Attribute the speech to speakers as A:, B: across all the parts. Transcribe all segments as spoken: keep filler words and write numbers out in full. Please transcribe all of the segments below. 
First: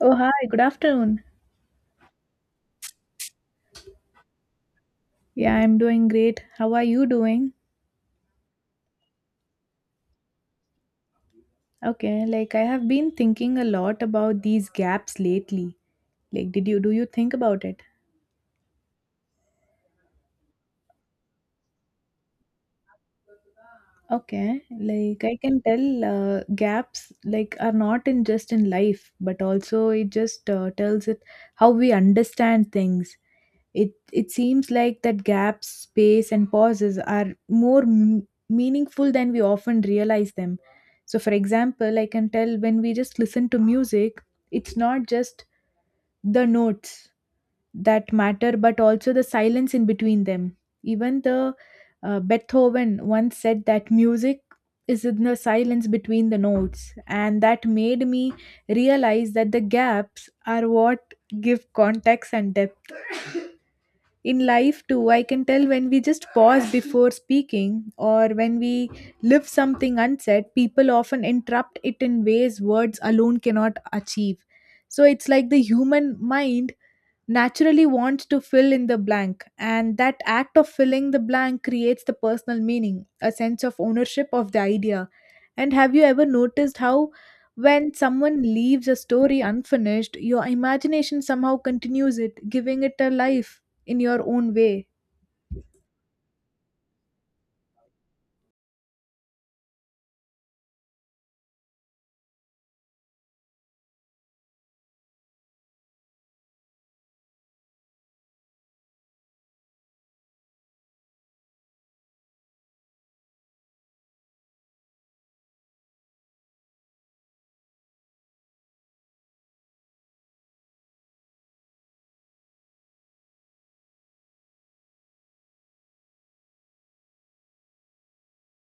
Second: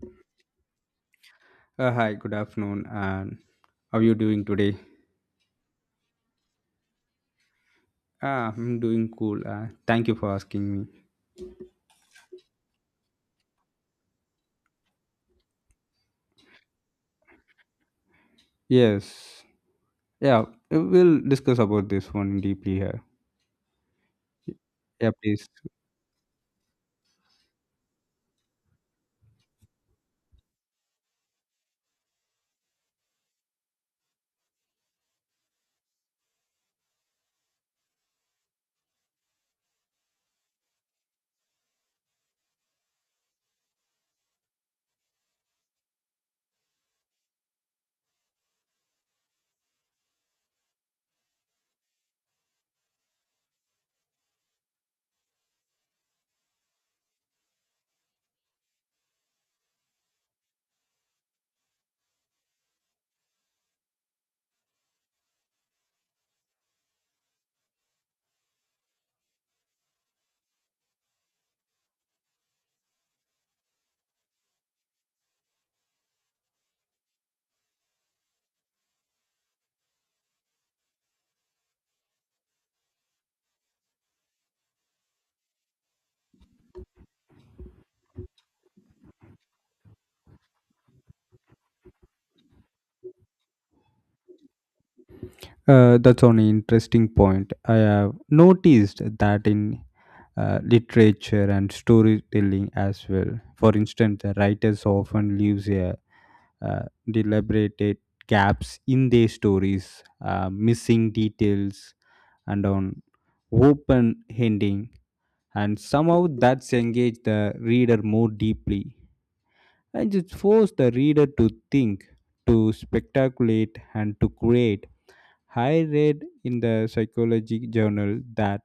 A: Oh, hi, good afternoon.
B: Uh, hi, good afternoon. And how are you doing today?
A: Yeah, I'm doing great. How are you doing?
B: Ah, I'm doing cool. Uh, thank you for asking me.
A: Okay, like I have been thinking a lot about these gaps lately. Like, did you do you think about it?
B: Yes. Yeah, we'll discuss about this one deeply here.
A: Okay,
B: Yeah,
A: like I
B: please.
A: can tell uh, gaps like are not in just in life, but also it just uh, tells it how we understand things. It it seems like that gaps, space, and pauses are more m- meaningful than we often realize them. So, for example, I can tell when we just listen to music, it's not just the notes that matter, but also the silence in between them. Even the uh, Beethoven once said that music is in the silence between the notes, and that made me realize that the gaps are what give context and depth in life too. I can tell when we just pause before speaking or when we leave something unsaid, people often interrupt it in ways words alone cannot achieve. So it's like the human mind naturally wants to fill in the blank, and that act of filling the blank creates the personal meaning, a sense of ownership of the idea. And have you ever noticed how when someone leaves a story unfinished, your imagination somehow continues it, giving it a life in your own way?
B: Uh, that's an interesting point. I have noticed that in uh, literature and storytelling as well. For instance, the writers often leaves a uh, deliberated gaps in their stories, uh, missing details, and on open ending, and somehow that's engaged the reader more deeply, and it forced the reader to think, to speculate, and to create. I read in the psychology journal that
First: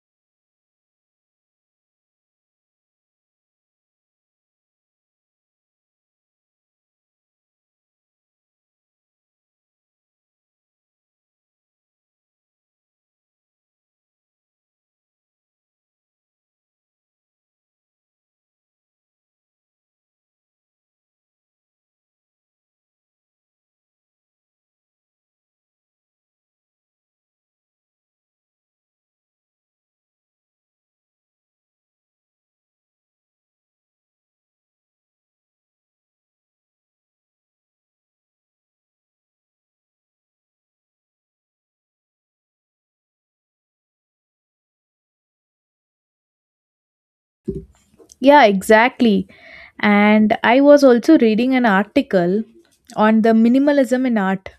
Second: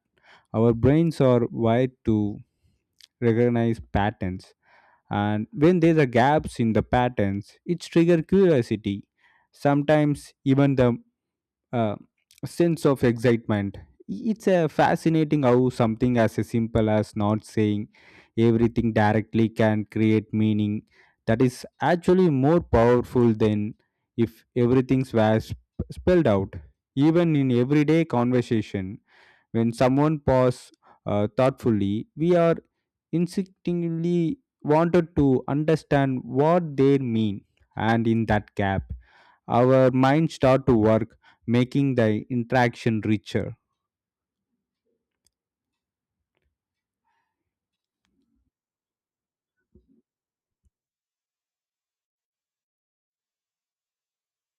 B: our brains are wired to recognize patterns, and when there are gaps in the patterns it triggers curiosity, sometimes even the uh, sense of excitement. It's a fascinating how something as simple as not saying everything directly can create meaning that is actually more powerful than if everything was spelled out. Even in everyday conversation, when someone pauses uh, thoughtfully, we are instinctively wanted to understand what they mean, and in that gap, our mind start to work, making the interaction richer.
A: Yeah, exactly. And I was also reading an article on the minimalism in art,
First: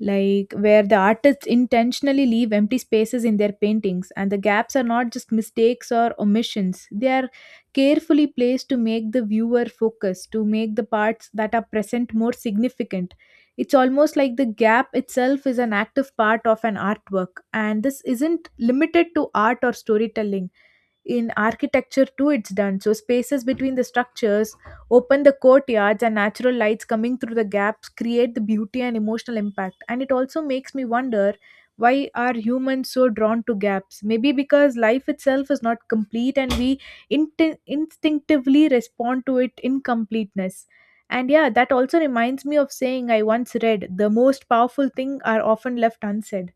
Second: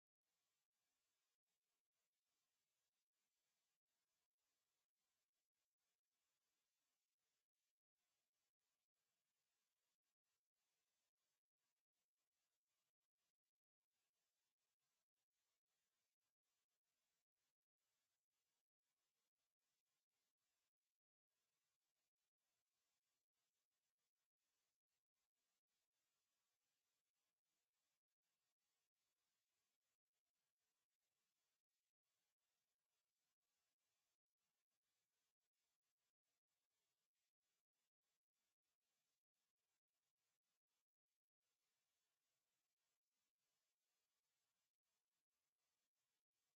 A: like where the artists intentionally leave empty spaces in their paintings, and the gaps are not just mistakes or omissions, they are carefully placed to make the viewer focus, to make the parts that are present more significant. It's almost like the gap itself is an active part of an artwork, and this isn't limited to art or storytelling. In architecture, too, it's done. So, spaces between the structures, open the courtyards, and natural lights coming through the gaps create the beauty and emotional impact. And it also makes me wonder, why are humans so drawn to gaps? Maybe because life itself is not complete and we int instinctively respond to it incompleteness. And yeah, that also reminds me of saying I once read the most powerful thing are often left unsaid.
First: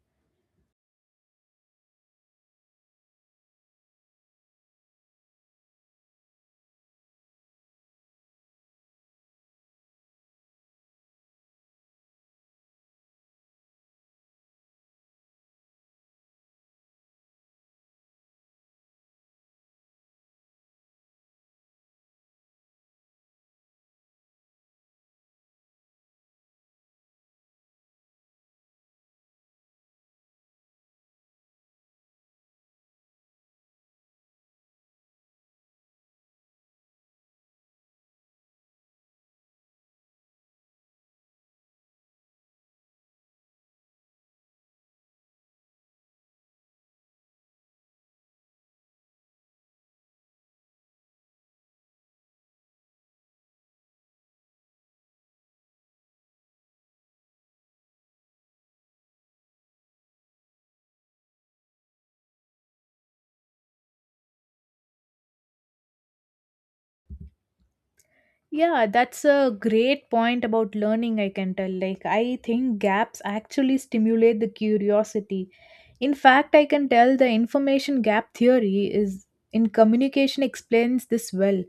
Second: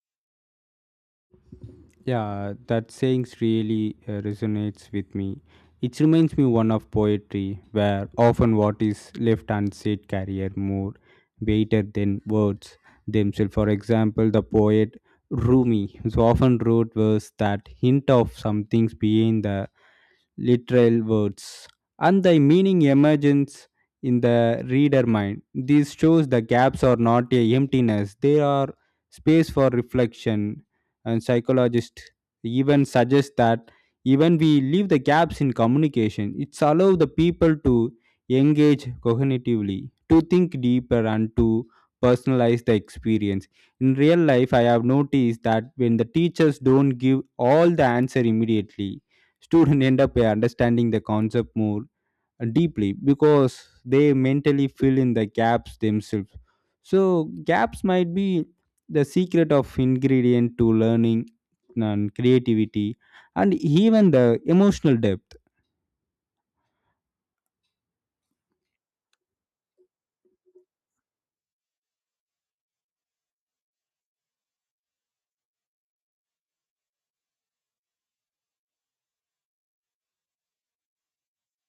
B: Yeah, that saying's really uh, resonates with me. It reminds me one of poetry, where often what is left unsaid carrier more weighter than words themselves. For example, the poet Rumi so often wrote verse that hint of some things behind the literal words, and the meaning emerges in the reader mind. This shows the gaps are not a emptiness; they are space for reflection. And psychologists even suggest that even we leave the gaps in communication, it's allow the people to engage cognitively, to think deeper, and to personalize the experience. In real life, I have noticed that when the teachers don't give all the answer immediately, students end up uh, understanding the concept more uh, deeply because they mentally fill in the gaps themselves. So gaps might be the secret of ingredient to learning, and creativity, and even the emotional depth.
A: Yeah, that's a great point about learning, I can tell. Like, I think gaps actually stimulate the curiosity. In fact, I can tell the information gap theory is in communication explains this well.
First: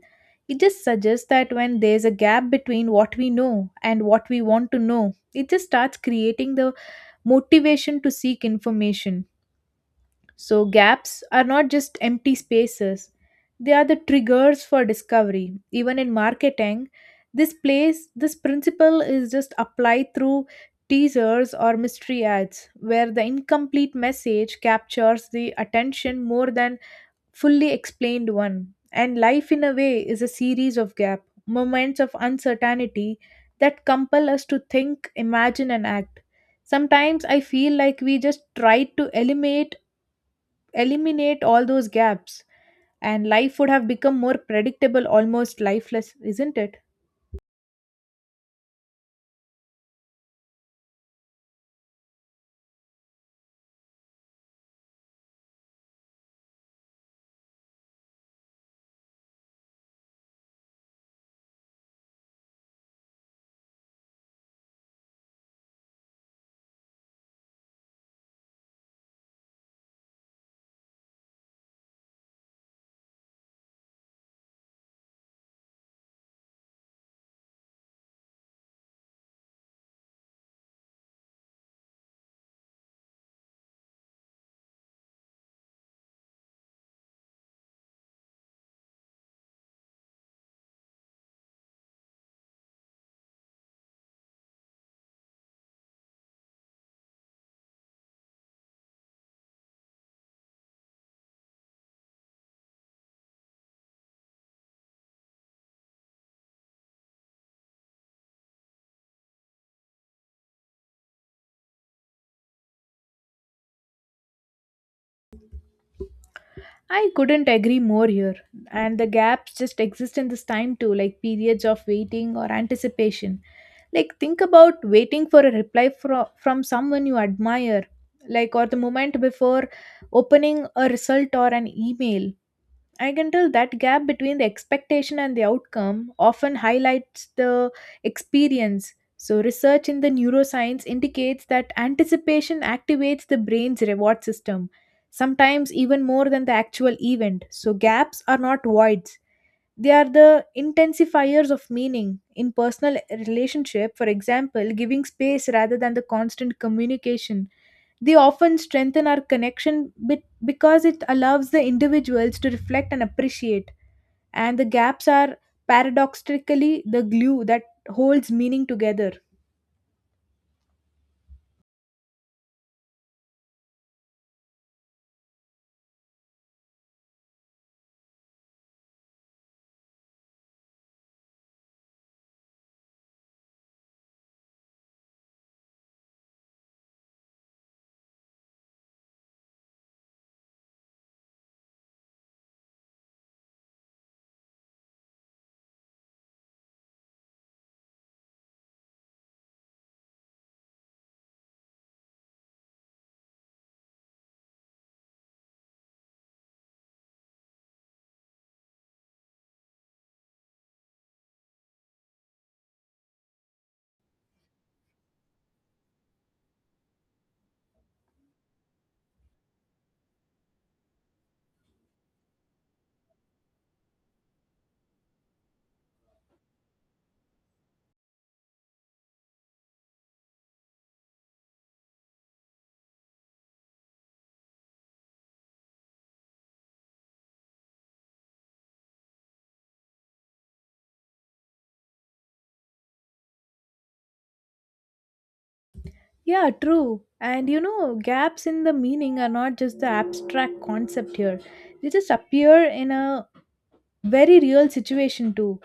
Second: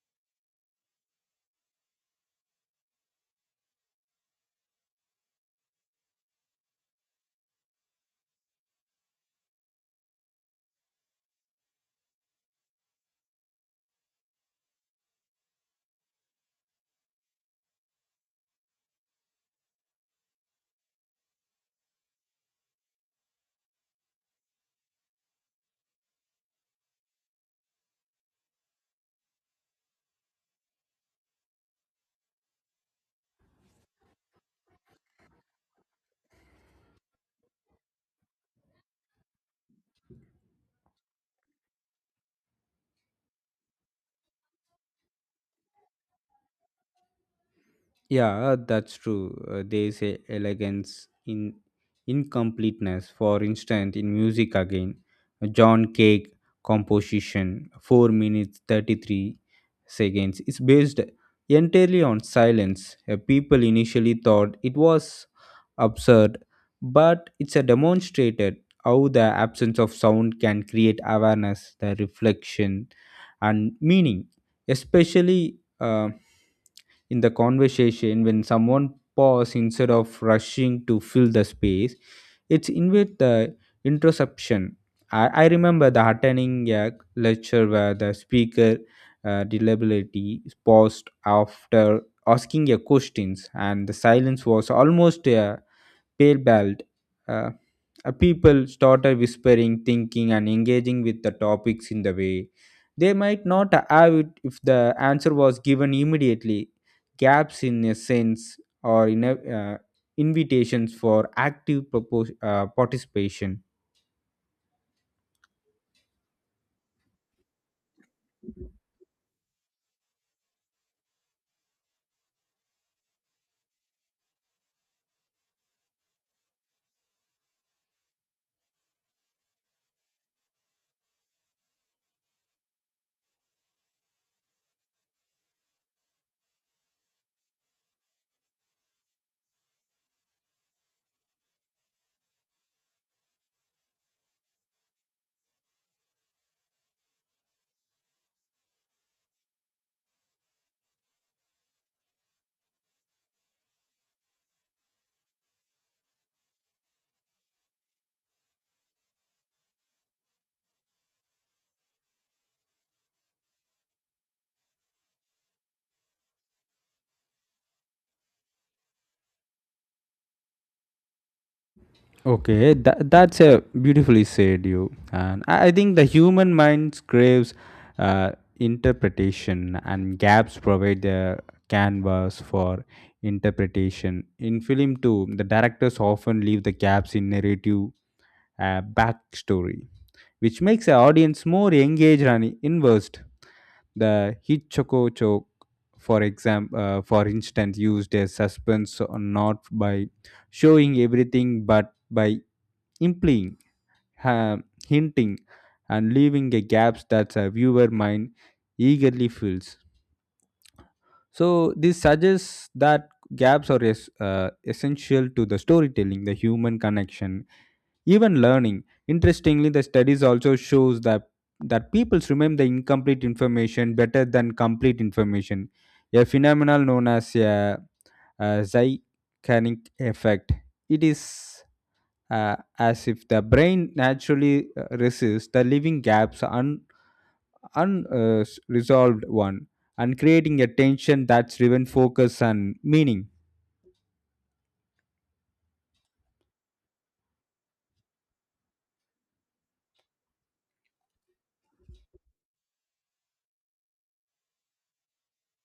A: It just suggests that when there's a gap between what we know and what we want to know, it just starts creating the motivation to seek information. So, gaps are not just empty spaces, they are the triggers for discovery. Even in marketing, this place, this principle is just applied through teasers or mystery ads, where the incomplete message captures the attention more than fully explained one. And life, in a way, is a series of gap moments of uncertainty that compel us to think, imagine, and act. Sometimes I feel like we just try to eliminate eliminate all those gaps and life would have become more predictable, almost lifeless, isn't it?
B: Yeah, uh, that's true. Uh, there is a elegance in incompleteness. For instance, in music again, John Cage composition, four minutes thirty-three seconds, is based entirely on silence. Uh, people initially thought it was absurd, but it's a demonstrated how the absence of sound can create awareness, the reflection, and meaning, especially. Uh, in the conversation, when someone pause instead of rushing to fill the space, it's invite the interception. I, I remember the attending a lecture where the speaker uh, reliability paused after asking a questions, and the silence was almost a pale bald. Uh, uh, People started whispering, thinking, and engaging with the topics in the way they might not have it if the answer was given immediately. Gaps in a sense or in a, uh, invitations for active propos- uh, participation.
A: I couldn't agree more here. And the gaps just exist in this time too, like periods of waiting or anticipation. Like, think about waiting for a reply fro- from someone you admire, like, or the moment before opening a result or an email. I can tell that gap between the expectation and the outcome often highlights the experience. So, research in the neuroscience indicates that anticipation activates the brain's reward system, sometimes even more than the actual event. So, gaps are not voids, they are the intensifiers of meaning. In personal relationship, for example, giving space rather than the constant communication, they often strengthen our connection bit because it allows the individuals to reflect and appreciate. And the gaps are paradoxically the glue that holds meaning together.
B: Okay, that, that's a beautifully said you. And I I think the human mind craves uh, interpretation, and gaps provide the canvas for interpretation. In film, too, the directors often leave the gaps in narrative, uh, backstory, which makes the audience more engaged and inversed. The Hitchcock joke, for example, uh, for instance, used a suspense or not by showing everything, but by implying, ha- hinting, and leaving a gaps that a viewer mind eagerly fills. So this suggests that gaps are es- uh, essential to the storytelling, the human connection, even learning. Interestingly, the studies also shows that that peoples remember the incomplete information better than complete information, a phenomenon known as a, a Zeigarnik effect. It is uh, as if the brain naturally uh, resists the leaving gaps un, unresolved one, and creating a tension that's driven focus and meaning.
A: Yeah, true. And you know, gaps in the meaning are not just the abstract concept here, they just appear in a very real situation too.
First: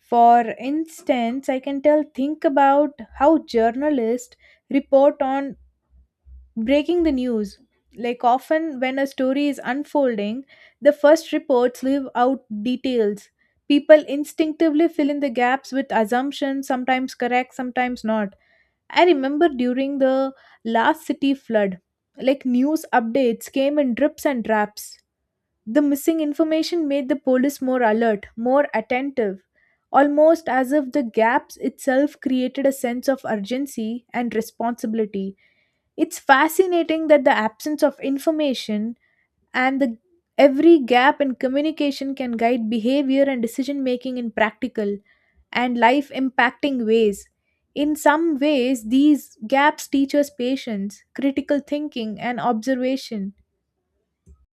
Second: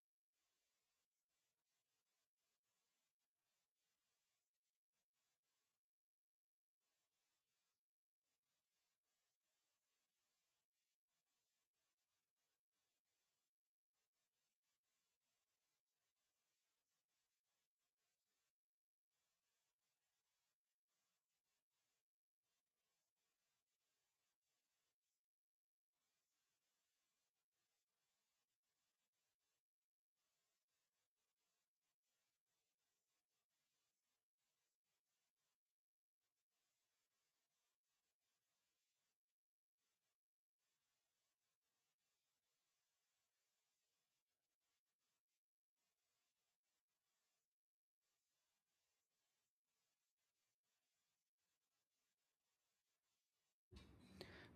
A: For instance, I can tell, think about how journalists report on breaking the news. Like, often when a story is unfolding, the first reports leave out details, people instinctively fill in the gaps with assumptions, sometimes correct, sometimes not. I remember during the last city flood, like news updates came in drips and drabs, the missing information made the police more alert, more attentive, almost as if the gaps itself created a sense of urgency and responsibility. It's fascinating that the absence of information and the every gap in communication can guide behavior and decision making in practical and life impacting ways. In some ways, these gaps teach us patience, critical thinking, and observation.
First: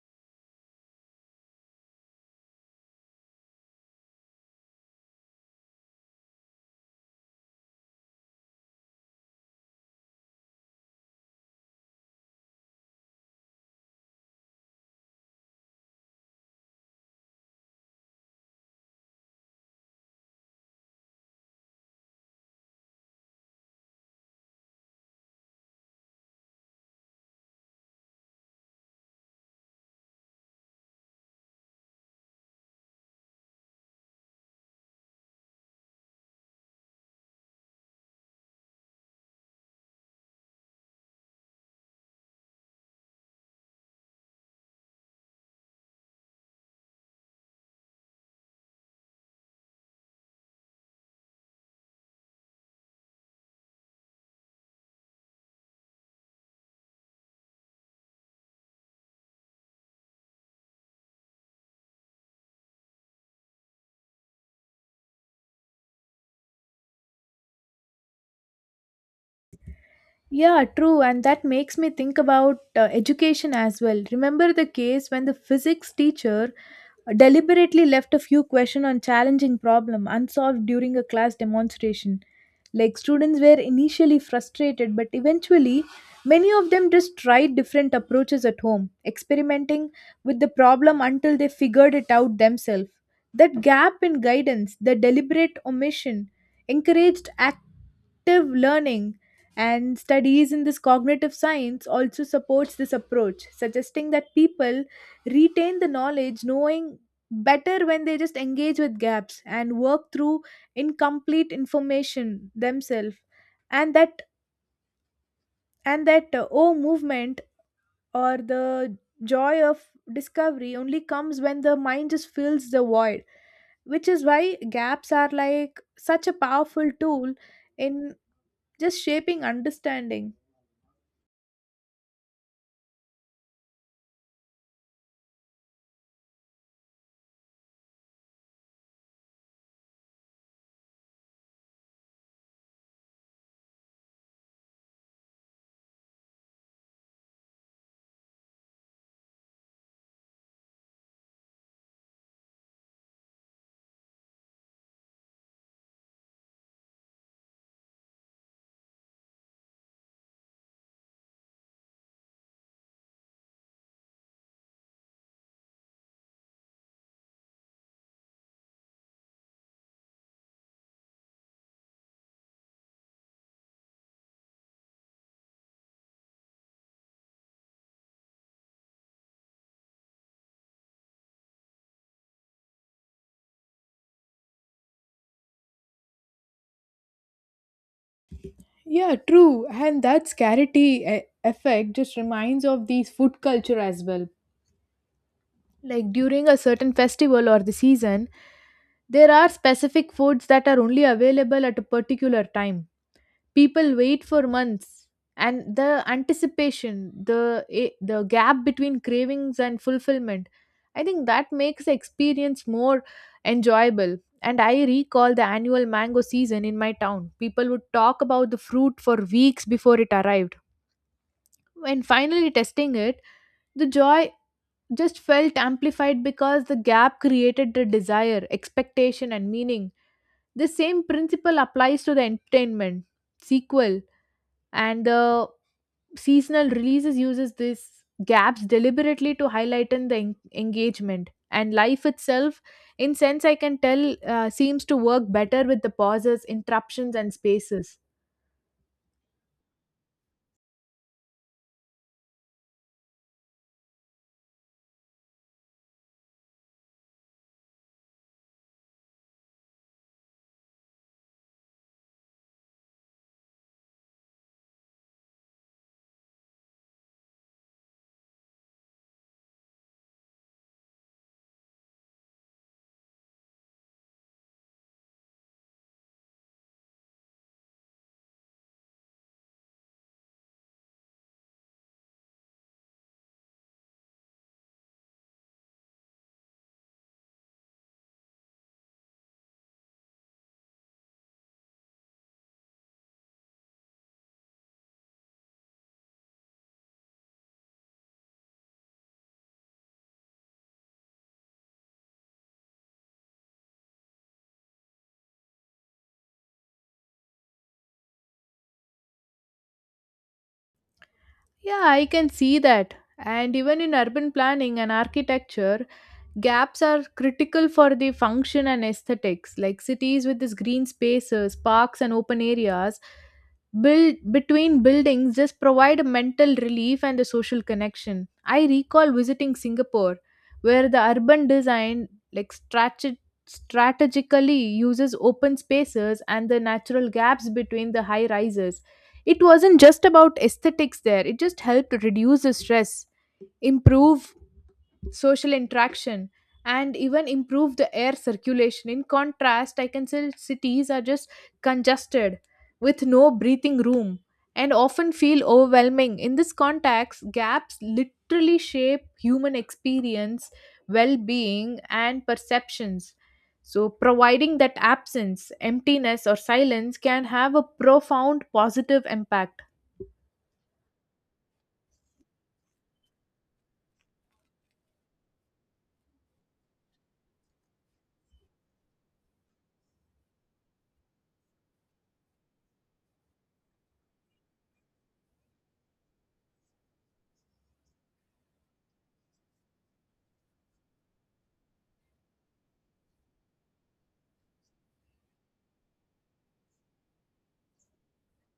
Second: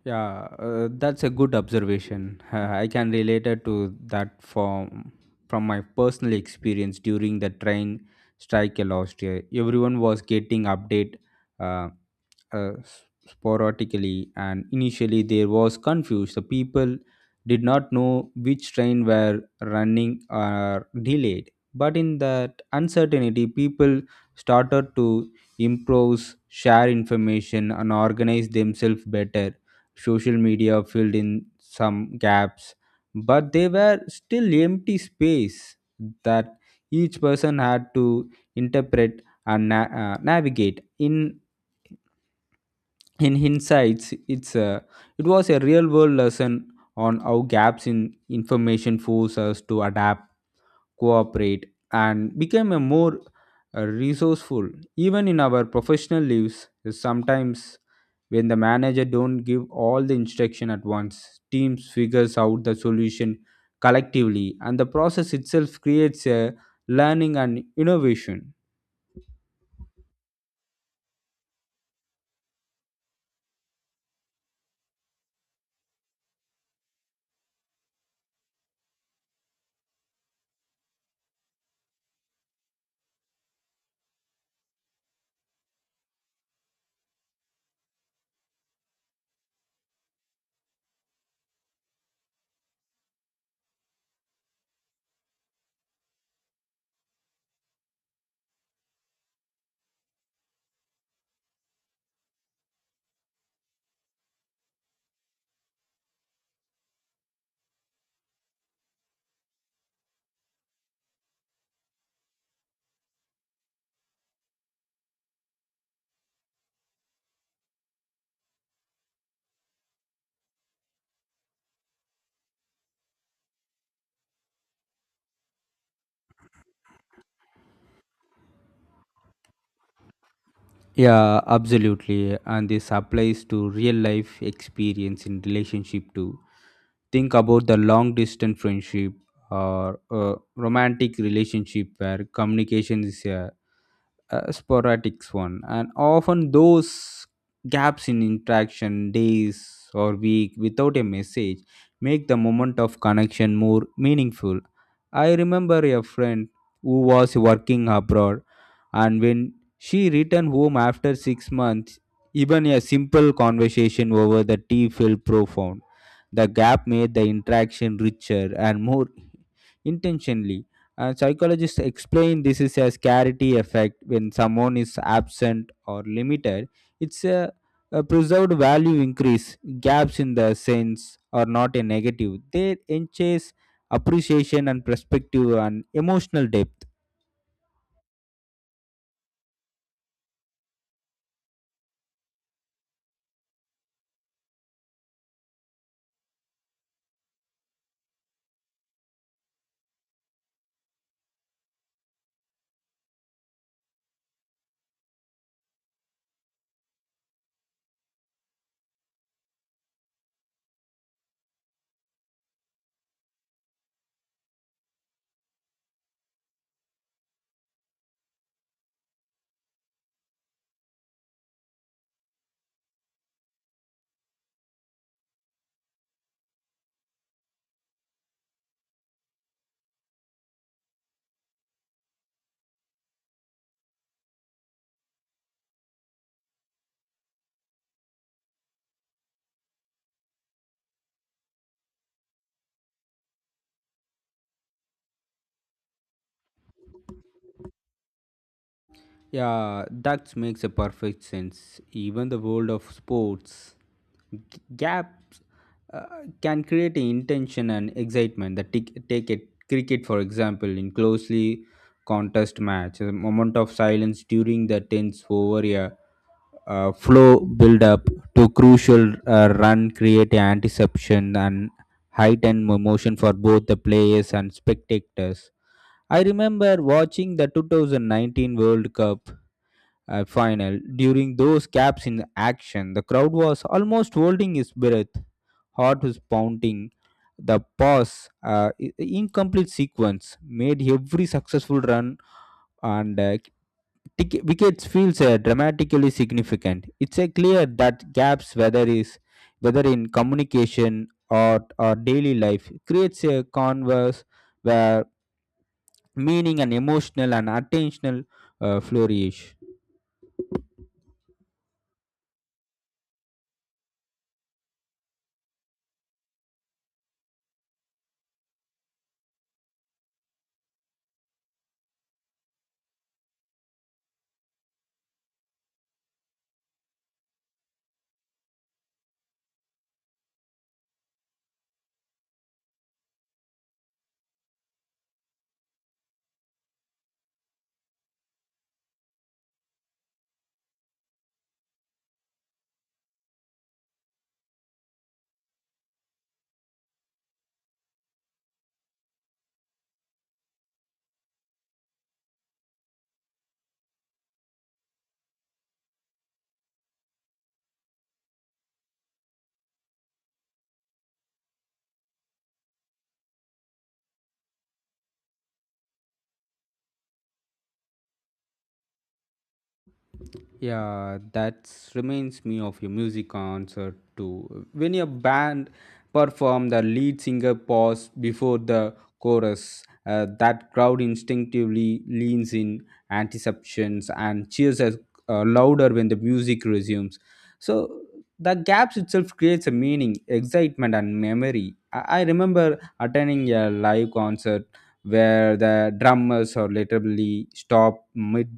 B: Yeah, uh, that's a good observation. Uh, I can relate it to that from from my personal experience during the train strike last year. Everyone was getting update, uh, uh, s- sporadically, and initially there was confusion. The people did not know which train were running or delayed. But in that uncertainty, people started to improvise, share information, and organize themselves better. Social media filled in some gaps, but they were still empty space that each person had to interpret and na- uh, navigate. In in hindsight, it's a, it was a real world lesson on how gaps in information force us to adapt, cooperate, and become a more uh, resourceful. Even in our professional lives, sometimes when the manager don't give all the instruction at once, teams figures out the solution collectively, and the process itself creates a learning and innovation.
A: Yeah, true. And that makes me think about uh, education as well. Remember the case when the physics teacher deliberately left a few questions on challenging problem unsolved during a class demonstration. Like, students were initially frustrated, but eventually many of them just tried different approaches at home, experimenting with the problem until they figured it out themselves. That gap in guidance, the deliberate omission, encouraged active learning, and studies in this cognitive science also supports this approach, suggesting that people retain the knowledge knowing better when they just engage with gaps and work through incomplete information themselves. and that and that uh, oh movement or the joy of discovery only comes when the mind just fills the void, which is why gaps are like such a powerful tool in just shaping understanding.
B: Yeah, absolutely. And this applies to real life experience in relationship too. Think about the long distance friendship or a romantic relationship where communication is a uh, sporadic one, and often those gaps in interaction, days or week without a message, make the moment of connection more meaningful. I remember a friend who was working abroad, and when she returned home after six months, even a simple conversation over the tea felt profound. The gap made the interaction richer and more intentionally. And psychologists explain this is a scarcity effect when someone is absent or limited. It's a, a preserved value increase. Gaps in the sense are not a negative. They enhance appreciation and perspective and emotional depth.
A: Yeah, true. And that scarcity eh, effect just reminds of these food culture as well. Like, during a certain festival or the season, there are specific foods that are only available at a particular time. People wait for months, and the anticipation, the eh, the gap between cravings and fulfillment, I think that makes the experience more enjoyable. And I recall the annual mango season in my town. People would talk about the fruit for weeks before it arrived. When finally testing it, the joy just felt amplified because the gap created the desire, expectation, and meaning. The same principle applies to the entertainment, sequel, and the seasonal releases uses these gaps deliberately to highlight the en- engagement, and life itself in sense I can tell uh, seems to work better with the pauses, interruptions, and spaces.
B: Yeah, that makes a perfect sense. Even the world of sports, g- gaps uh, can create a intention and excitement. The tic- take it cricket for example, in closely contest match, a moment of silence during the tense over a uh, flow build up to crucial uh, run create anticipation and heightened emotion for both the players and spectators. I remember watching the two thousand nineteen world cup uh, final. During those gaps in action, the crowd was almost holding its breath. Heart was pounding. The pause, uh, i- incomplete sequence, made every successful run and uh, tic- wickets feels uh, dramatically significant. It's a clear that gaps, whether is whether in communication or or daily life, creates a converse meaning, and emotional, and attentional uh, flourish.
A: Yeah, I can see that. And even in urban planning and architecture, gaps are critical for the function and aesthetics. Like, cities with these green spaces, parks, and open areas build between buildings just provide a mental relief and a social connection. I recall visiting Singapore, where the urban design like strate- strategically uses open spaces and the natural gaps between the high rises. It wasn't just about aesthetics there; it just helped reduce the stress, improve social interaction, and even improve the air circulation. In contrast, I can say cities are just congested with no breathing room and often feel overwhelming. In this context, gaps literally shape human experience, well-being, and perceptions. So providing that absence, emptiness, or silence can have a profound positive impact.
B: Yeah, that reminds me of your music concert too. When your band performed, the lead singer paused before the chorus. Uh, that crowd instinctively leans in anticipations and cheers as, uh, louder when the music resumes. So the gaps itself creates a meaning, excitement, and memory. I, I remember attending a live concert where the drummers or literally stop mid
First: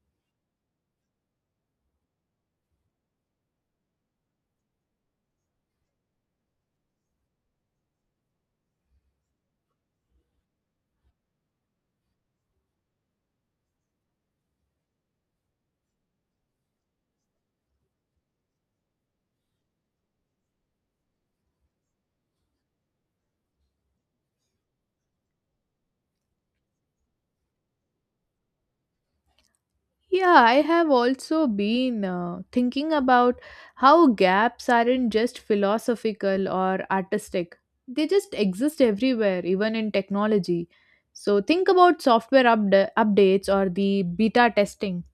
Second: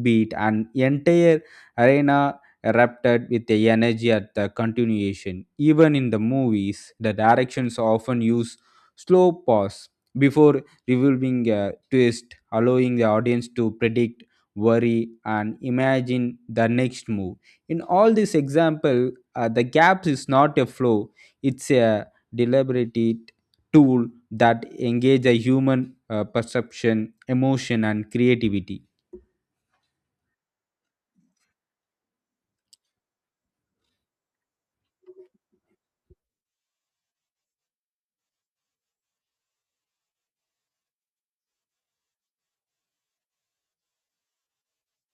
B: beat, and entire arena erupted with the energy at the continuation. Even in the movies, the directions often use slow pause before revealing a twist, allowing the audience to predict, worry, and imagine the next move. In all this example, uh, the gaps is not a flow, it's a deliberate tool that engage a human uh, perception, emotion, and creativity.
A: Yeah, I have also been uh, thinking about how gaps aren't just philosophical or artistic, they just exist everywhere, even in technology. So, think about software upda- updates or the beta testing.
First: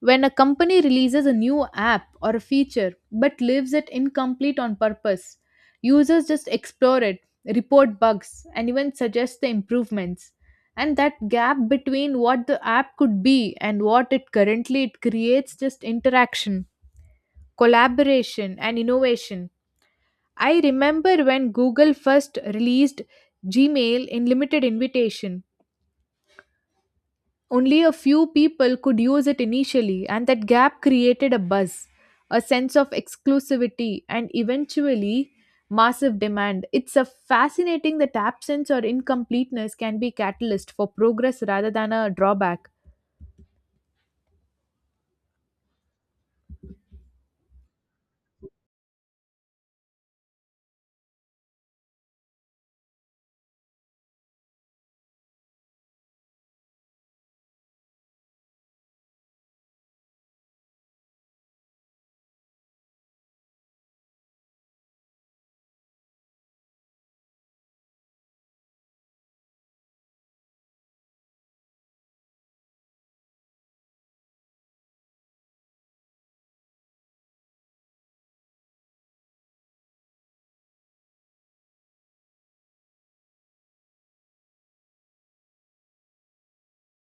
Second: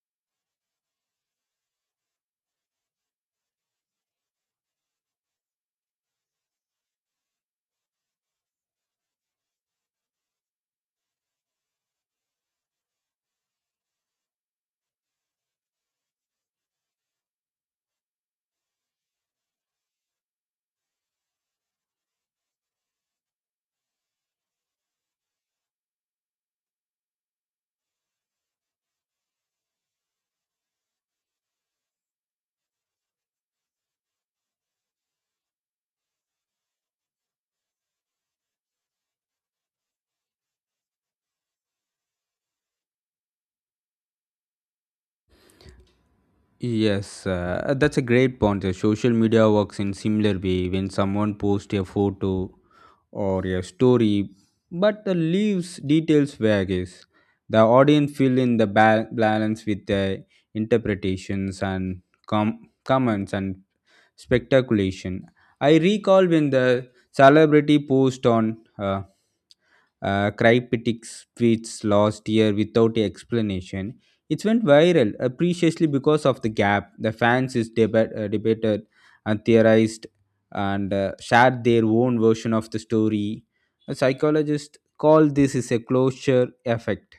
A: When a company releases a new app or a feature but leaves it incomplete on purpose, users just explore it, report bugs, and even suggest the improvements. And that gap between what the app could be and what it currently it creates just interaction, collaboration, and innovation. I remember when Google first released Gmail in limited invitation. Only a few people could use it initially, and that gap created a buzz, a sense of exclusivity, and eventually massive demand. It's a fascinating that absence or incompleteness can be catalyst for progress rather than a drawback.
B: Yes, uh, that's a great point. Uh, Social media works in similar way. When someone posts a photo or a story, but the leaves details vagues. The audience fill in the ba- balance with their interpretations, and com- comments, and speculation. I recall when the celebrity posed on uh, uh, Cryptics tweets last year without explanation. It went viral, uh, preciously because of the gap. The fans is deba- uh, debated and theorized and uh, shared their own version of the story. A psychologist called this is a closure effect,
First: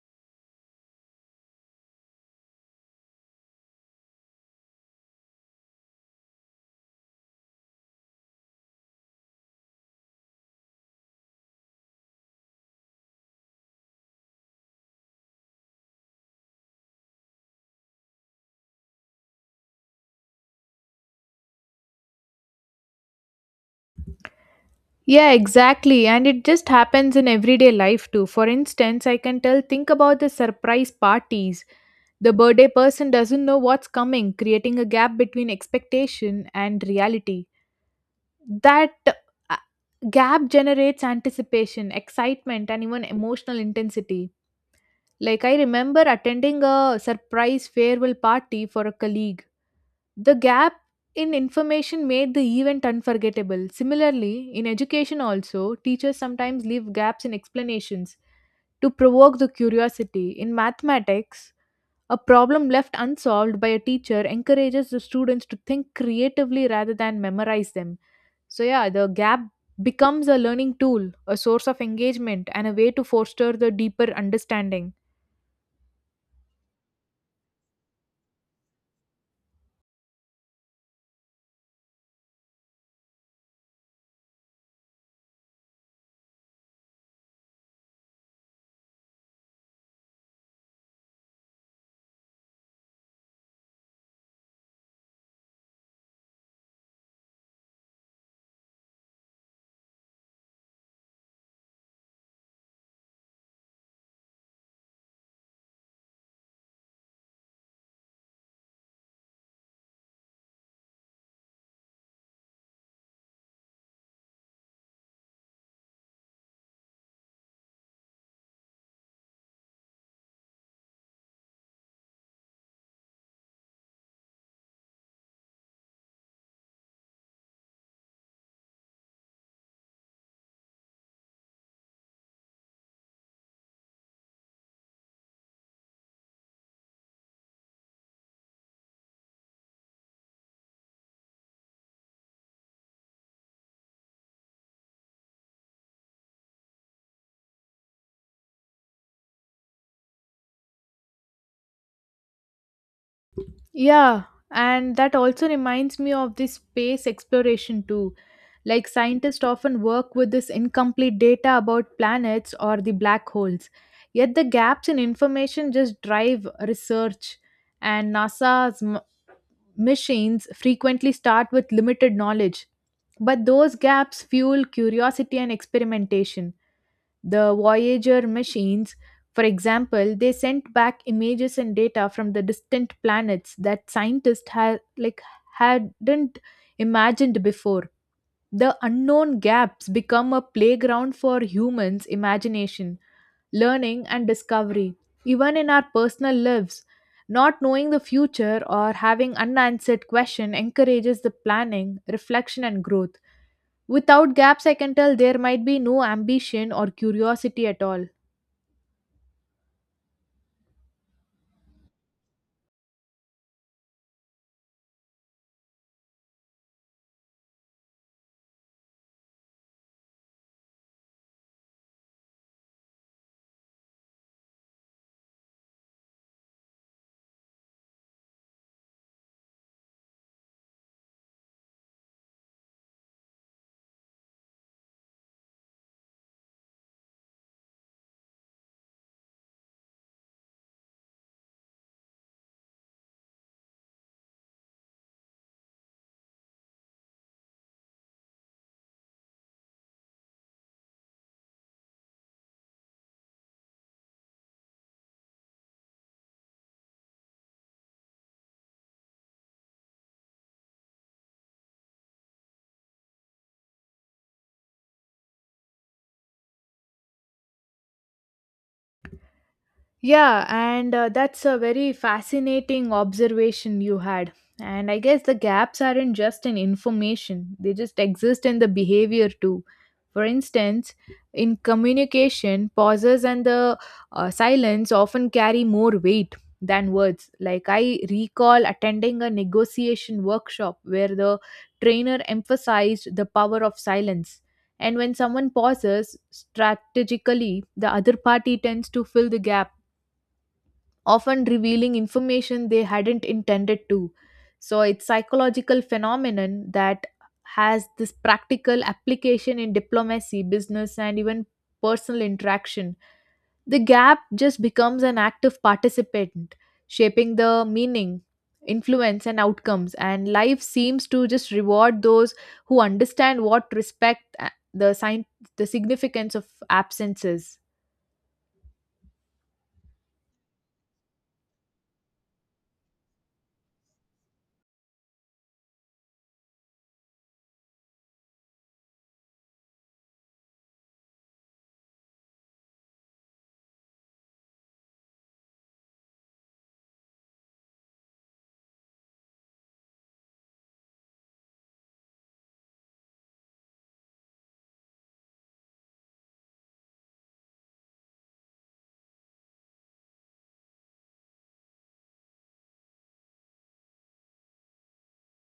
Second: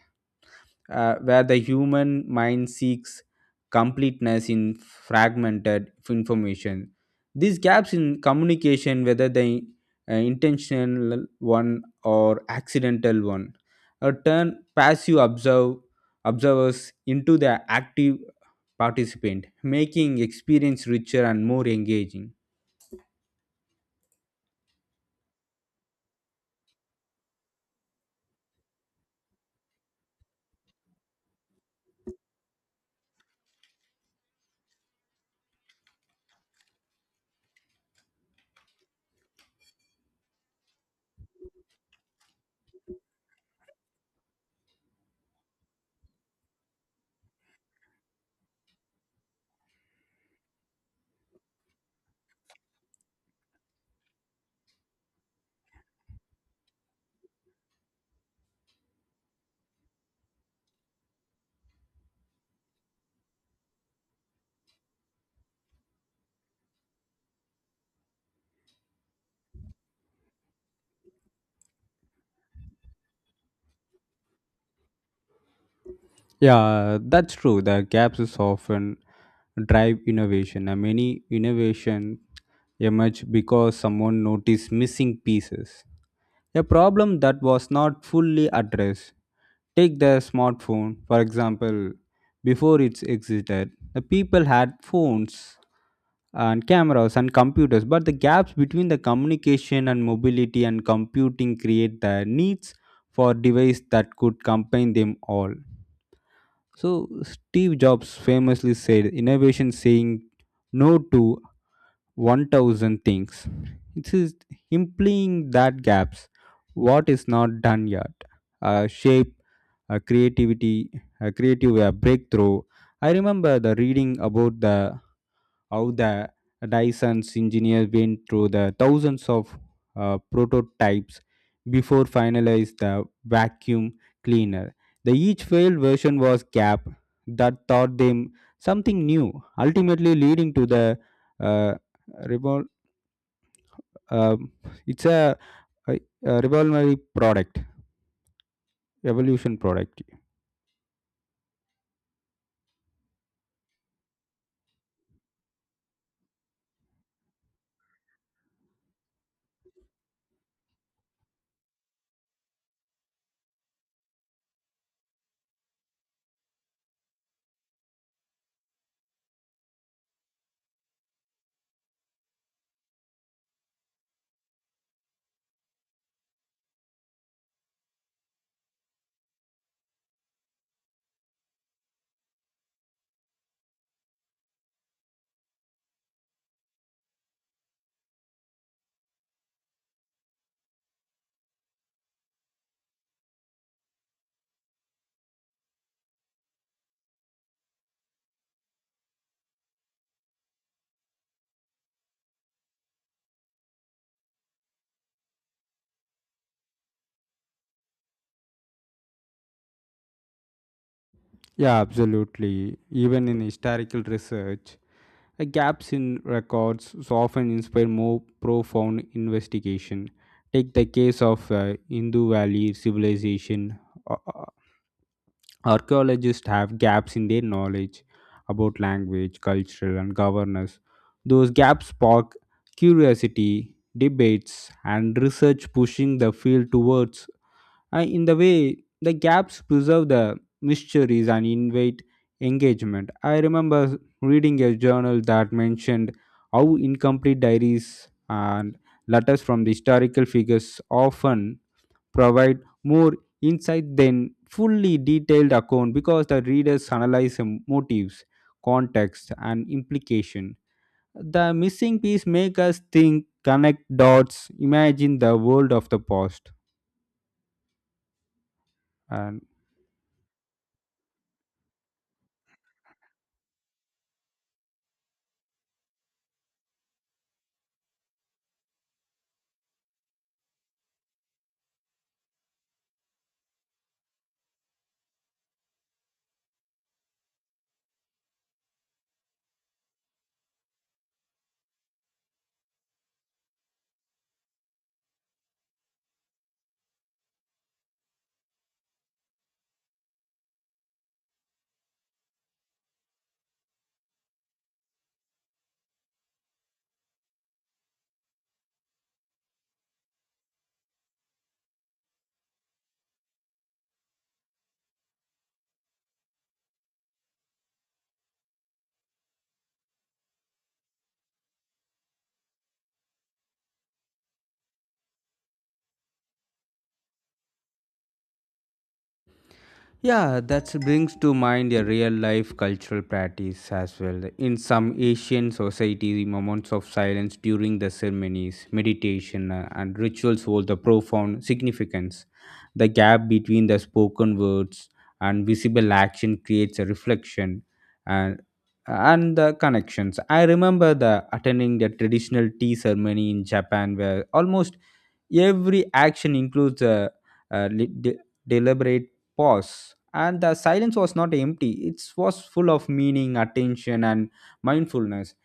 B: uh, where the human mind seeks completeness in fragmented information. These gaps in communication, whether the uh, intentional one or accidental one, uh, turn passive observe, observers into the active participant, making experience richer and more engaging.
A: Yeah, exactly. And it just happens in everyday life too. For instance, I can tell, think about the surprise parties. The birthday person doesn't know what's coming, creating a gap between expectation and reality. that uh, gap generates anticipation, excitement, and even emotional intensity. Like, I remember attending a surprise farewell party for a colleague. The gap in information made the event unforgettable. Similarly, in education, also, teachers sometimes leave gaps in explanations to provoke the curiosity. In mathematics, a problem left unsolved by a teacher encourages the students to think creatively rather than memorize them. So, yeah, the gap becomes a learning tool, a source of engagement, and a way to foster the deeper understanding.
B: Yeah, that's true. The gaps is often drive innovation, and many innovation emerge because someone noticed missing pieces. A problem that was not fully addressed. Take the smartphone, for example, before it's existed, the people had phones, and cameras, and computers, but the gaps between the communication, and mobility, and computing create the needs for device that could combine them all. So, Steve Jobs famously said innovation saying no to one thousand things. It is implying that gaps, what is not done yet, uh, shape, uh, creativity, uh, creative uh, breakthrough. I remember the reading about the how the Dyson's engineer went through the thousands of uh, prototypes before finalized the vacuum cleaner. The each failed version was gap that taught them something new, ultimately leading to the uh, revol- uh, it's a, a, a revolutionary product evolution product.
A: Yeah, and that also reminds me of this space exploration too. Like, scientists often work with this incomplete data about planets or the black holes. Yet, the gaps in information just drive research, and NASA's m- missions frequently start with limited knowledge. But those gaps fuel curiosity and experimentation. The Voyager machines, for example, they sent back images and data from the distant planets that scientists had like hadn't imagined before. The unknown gaps become a playground for humans' imagination, learning, and discovery. Even in our personal lives, not knowing the future or having unanswered question encourages the planning, reflection, and growth. Without gaps, I can tell there might be no ambition or curiosity at all.
B: Yeah, absolutely. Even in historical research, Uh, gaps in records so often inspire more profound investigation. Take the case of uh, Hindu Valley civilization. Uh, uh, Archaeologists have gaps in their knowledge about language, cultural, and governance. Those gaps spark curiosity, debates, and research, pushing the field towards. And in the way, the gaps preserve the mysteries and invite engagement. I remember reading a journal that mentioned how incomplete diaries and letters from the historical figures often provide more insight than fully detailed account, because the readers analyze um, motives, context, and implication. The missing piece make us think, connect dots, imagine the world of the past. And
A: Yeah, and uh, that's a very fascinating observation you had. And I guess the gaps aren't just in information, they just exist in the behavior too. For instance, in communication, pauses and the uh, silence often carry more weight than words. Like, I recall attending a negotiation workshop where the trainer emphasized the power of silence. And when someone pauses strategically, the other party tends to fill the gap, often revealing information they hadn't intended to. So it's psychological phenomenon that has this practical application in diplomacy, business, and even personal interaction. The gap just becomes an active participant, shaping the meaning, influence, and outcomes, and life seems to just reward those who understand what respect uh, the sign the significance of absences.
B: yeah, that brings to mind a real life cultural practice as well. In some Asian societies, moments of silence during the ceremonies, meditation, uh, and rituals hold a profound significance. The gap between the spoken words and visible action creates a reflection and, and the connections. I remember the attending the traditional tea ceremony in Japan where almost every action includes a, a li- de- deliberate pause, and the silence was not empty, it was full of meaning, attention, and mindfulness.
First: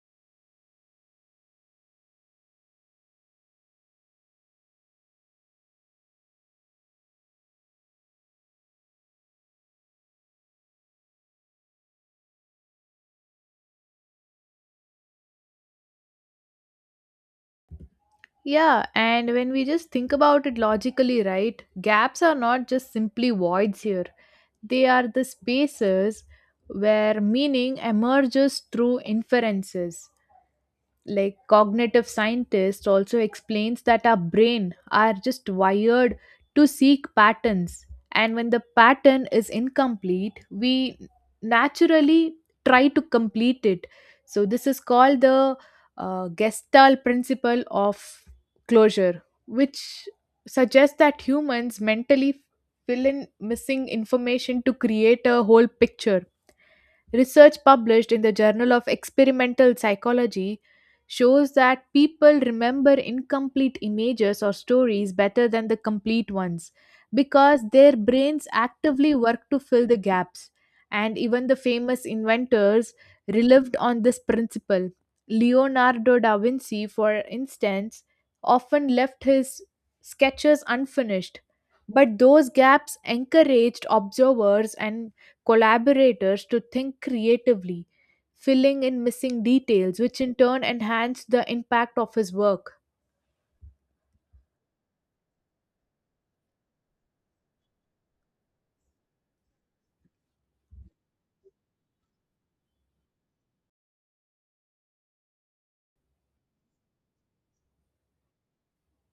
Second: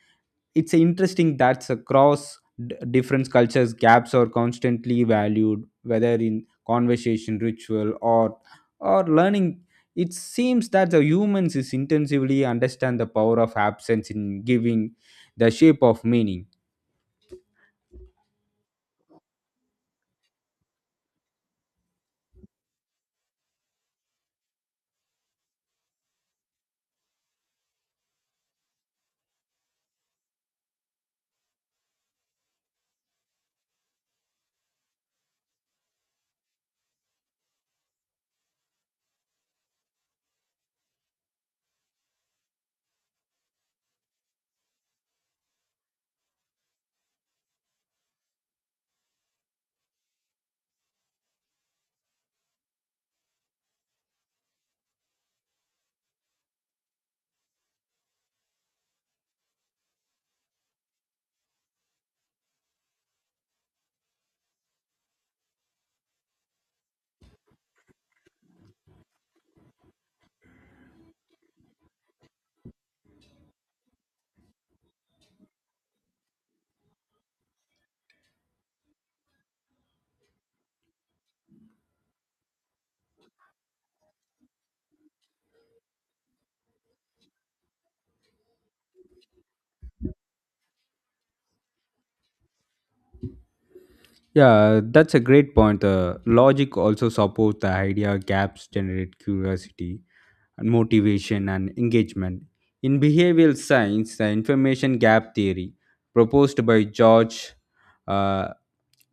B: It's interesting that across d- different cultures, gaps are constantly valued, whether in conversation, ritual, or or learning. It seems that the humans is intensively understand the power of absence in giving the shape of meaning.
A: Yeah, and when we just think about it logically, right, gaps are not just simply voids here. They are the spaces where meaning emerges through inferences. Like, cognitive scientists also explains that our brain are just wired to seek patterns, and when the pattern is incomplete, we naturally try to complete it. So this is called the uh, gestalt principle of closure, which suggests that humans mentally fill in missing information to create a whole picture. Research published in the Journal of Experimental Psychology shows that people remember incomplete images or stories better than the complete ones because their brains actively work to fill the gaps. And even the famous inventors relived on this principle. Leonardo da Vinci, for instance, often left his sketches unfinished, but those gaps encouraged observers and collaborators to think creatively, filling in missing details, which in turn enhance the impact of his work.
B: Yeah, that's a great point. Uh, logic also supports the idea gaps generate curiosity, and motivation, and engagement. In behavioral science, the information gap theory proposed by George uh,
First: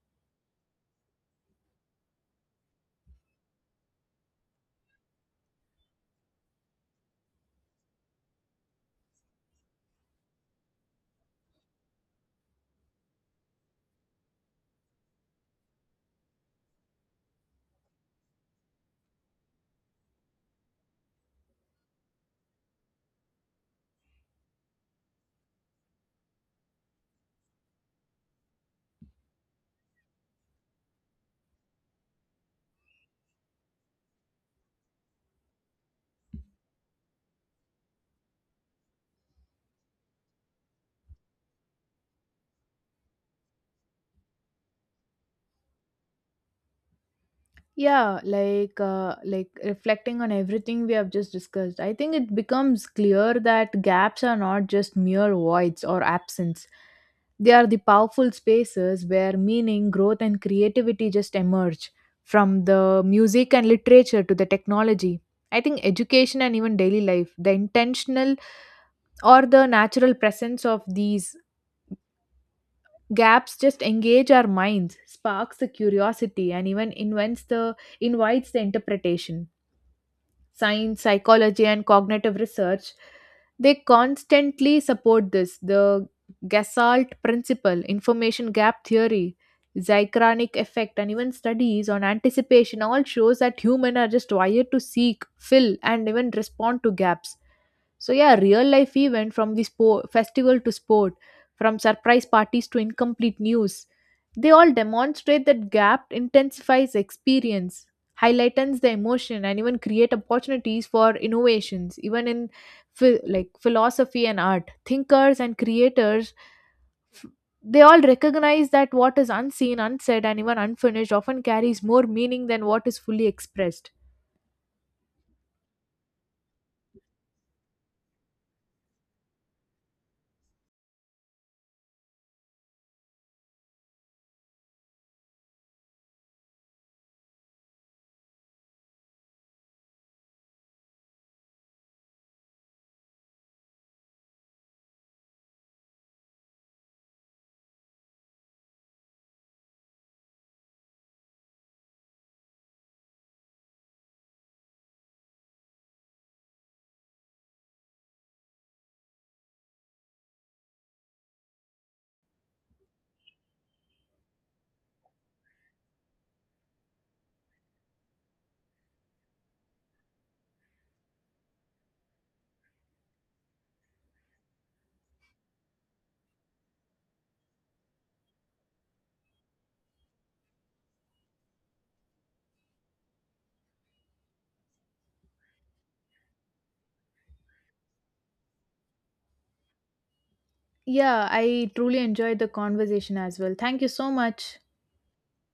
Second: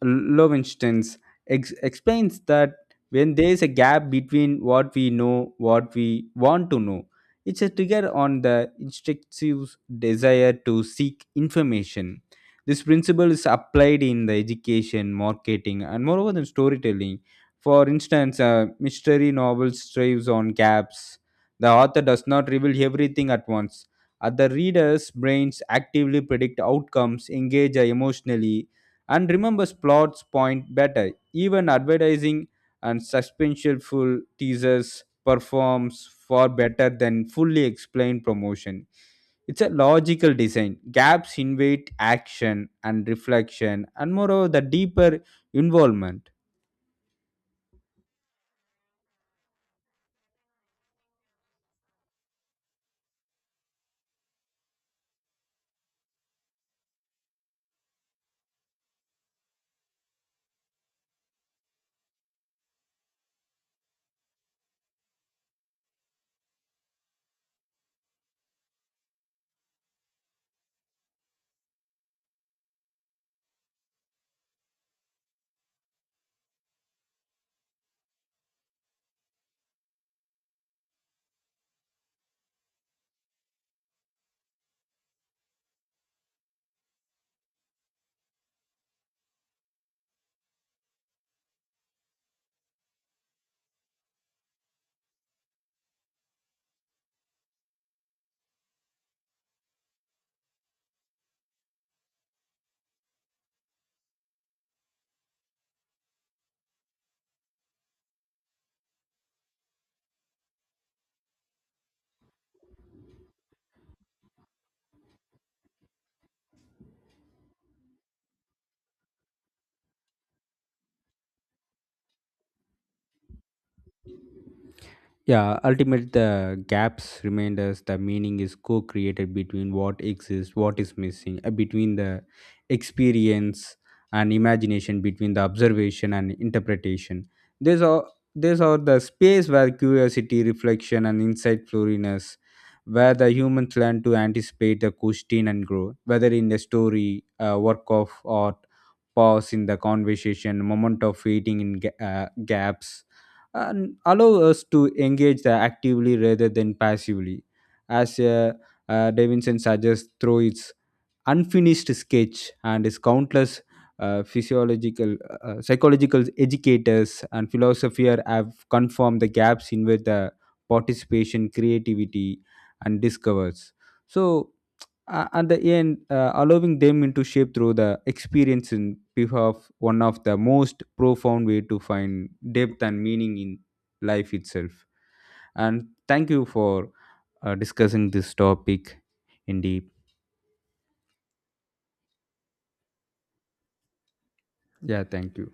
B: Lowenstein's ex- explains that when there is a gap between what we know what we want to know, it's a trigger on the instinctive desire to seek information. This principle is applied in the education, marketing, and moreover than storytelling. For instance, a mystery novel strives on gaps. The author does not reveal everything at once. Other readers' brains actively predict outcomes, engage emotionally, and remembers plots point better. Even advertising and suspenseful teasers performs far better than fully explained promotion. It's a logical design. Gaps invade action and reflection, and moreover, the deeper involvement.
A: Yeah, like uh, like reflecting on everything we have just discussed, I think it becomes clear that gaps are not just mere voids or absence. They are the powerful spaces where meaning, growth, and creativity just emerge from the music and literature to the technology. I think education and even daily life, the intentional or the natural presence of these gaps just engage our minds, sparks the curiosity, and even invents the invites the interpretation. Science, psychology, and cognitive research, they constantly support this, the Gestalt principle, information gap theory, zychronic effect, and even studies on anticipation all shows that humans are just wired to seek, fill, and even respond to gaps. So yeah, real life event from the sport festival to sport, from surprise parties to incomplete news. They all demonstrate that gap intensifies experience, highlightens the emotion, and even create opportunities for innovations, even in phi- like philosophy and art. Thinkers and creators, f- they all recognize that what is unseen, unsaid, and even unfinished often carries more meaning than what is fully expressed.
B: Yeah, ultimately the gaps remind us the meaning is co-created between what exists, what is missing, uh, between the experience and imagination, between the observation and interpretation. These are these are the space where curiosity, reflection, and insight flourishes, where the humans learn to anticipate the question and grow, whether in a story, a work of art, pause in the conversation, moment of waiting in ga- uh, gaps, and allow us to engage the actively rather than passively. As uh, uh, Davidson suggests through its unfinished sketch and his countless uh, physiological, uh, psychological educators and philosopher have confirmed the gaps in which the participation, creativity, and discovers. So uh, at the end, uh, allowing them into shape through the experience in behalf one of the most profound way to find depth and meaning in life itself. And thank you for uh, discussing this topic in deep.
A: Yeah, I truly enjoyed the conversation as well. Thank you so much.
B: Yeah, thank you.